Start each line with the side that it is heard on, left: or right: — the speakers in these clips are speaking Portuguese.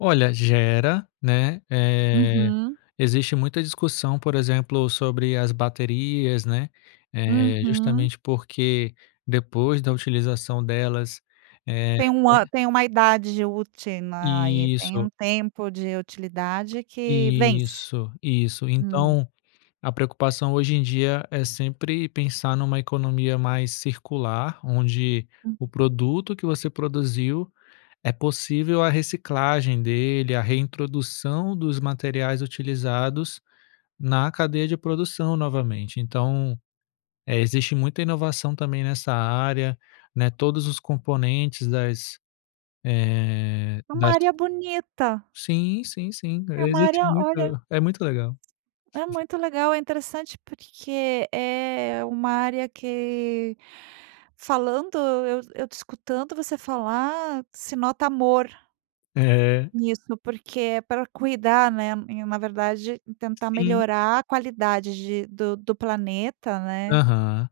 left: Olha, gera, né, eh,
right: Uhum.
left: existe muita discussão, por exemplo, sobre as baterias, né, eh,
right: Uhum.
left: justamente porque depois da utilização delas eh,
right: Tem uma
left: eh
right: tem uma idade util né, aí, tem
left: Isso.
right: um tempo de utilidade que vence.
left: Isso, isso,
right: Hum.
left: então, a preocupação hoje em dia é sempre pensar numa economia mais circular, onde o
right: Uhum.
left: produto que você produziu é possível a reciclagem dele, a reintrodução dos materiais utilizados na cadeia de produção novamente, então, eh, existe muita inovação também nessa área, né, todos os componentes das eh,
right: É uma
left: das
right: área bonita.
left: Sim, sim, sim,
right: É uma
left: existe
right: área, olha
left: muito é muito legal.
right: É muito legal, é interessante porque é uma área que falando eu eu te escutando você falar, se nota amor
left: É.
right: nisso, porque é para cuidar, né, e na verdade tentar
left: Sim.
right: melhorar a qualidade de do do planeta, né.
left: Aham.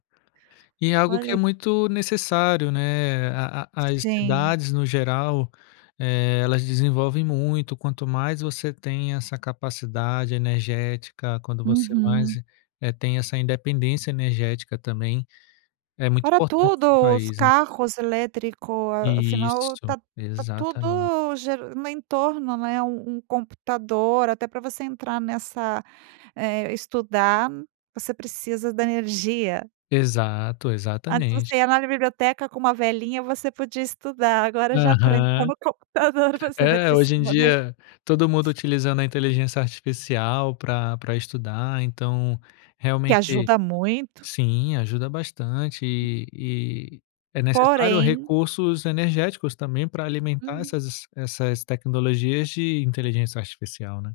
left: E é algo que é
right: Olha
left: muito necessário, né, a a as
right: Sim.
left: cidades, no geral, eh, elas desenvolvem muito, quanto mais você tem essa capacidade energética, quando você mais,
right: Uhum.
left: eh, tem essa independência energética também, é muito
right: Para
left: importante para o
right: tudo, os
left: país.
right: carros elétrico afinal
left: Isso,
right: está está
left: exatamente.
right: tudo geran no entorno, né, um um computador, até para você entrar nessa, eh, estudar, você precisa da energia.
left: Exato,
right: Antes
left: exatamente.
right: você ia na biblioteca com uma velinha, você podia estudar, agora já pra entrar
left: Aham.
right: no computador você vai
left: É, hoje em
right: precisar, né.
left: dia todo mundo utilizando a inteligência artificial pra pra estudar, então,
right: Que
left: realmente
right: ajuda muito.
left: sim, ajuda bastante e e é necessário
right: Porém
left: recursos energéticos também pra alimentar
right: Uhum.
left: essas essas tecnologias de inteligência artificial, né.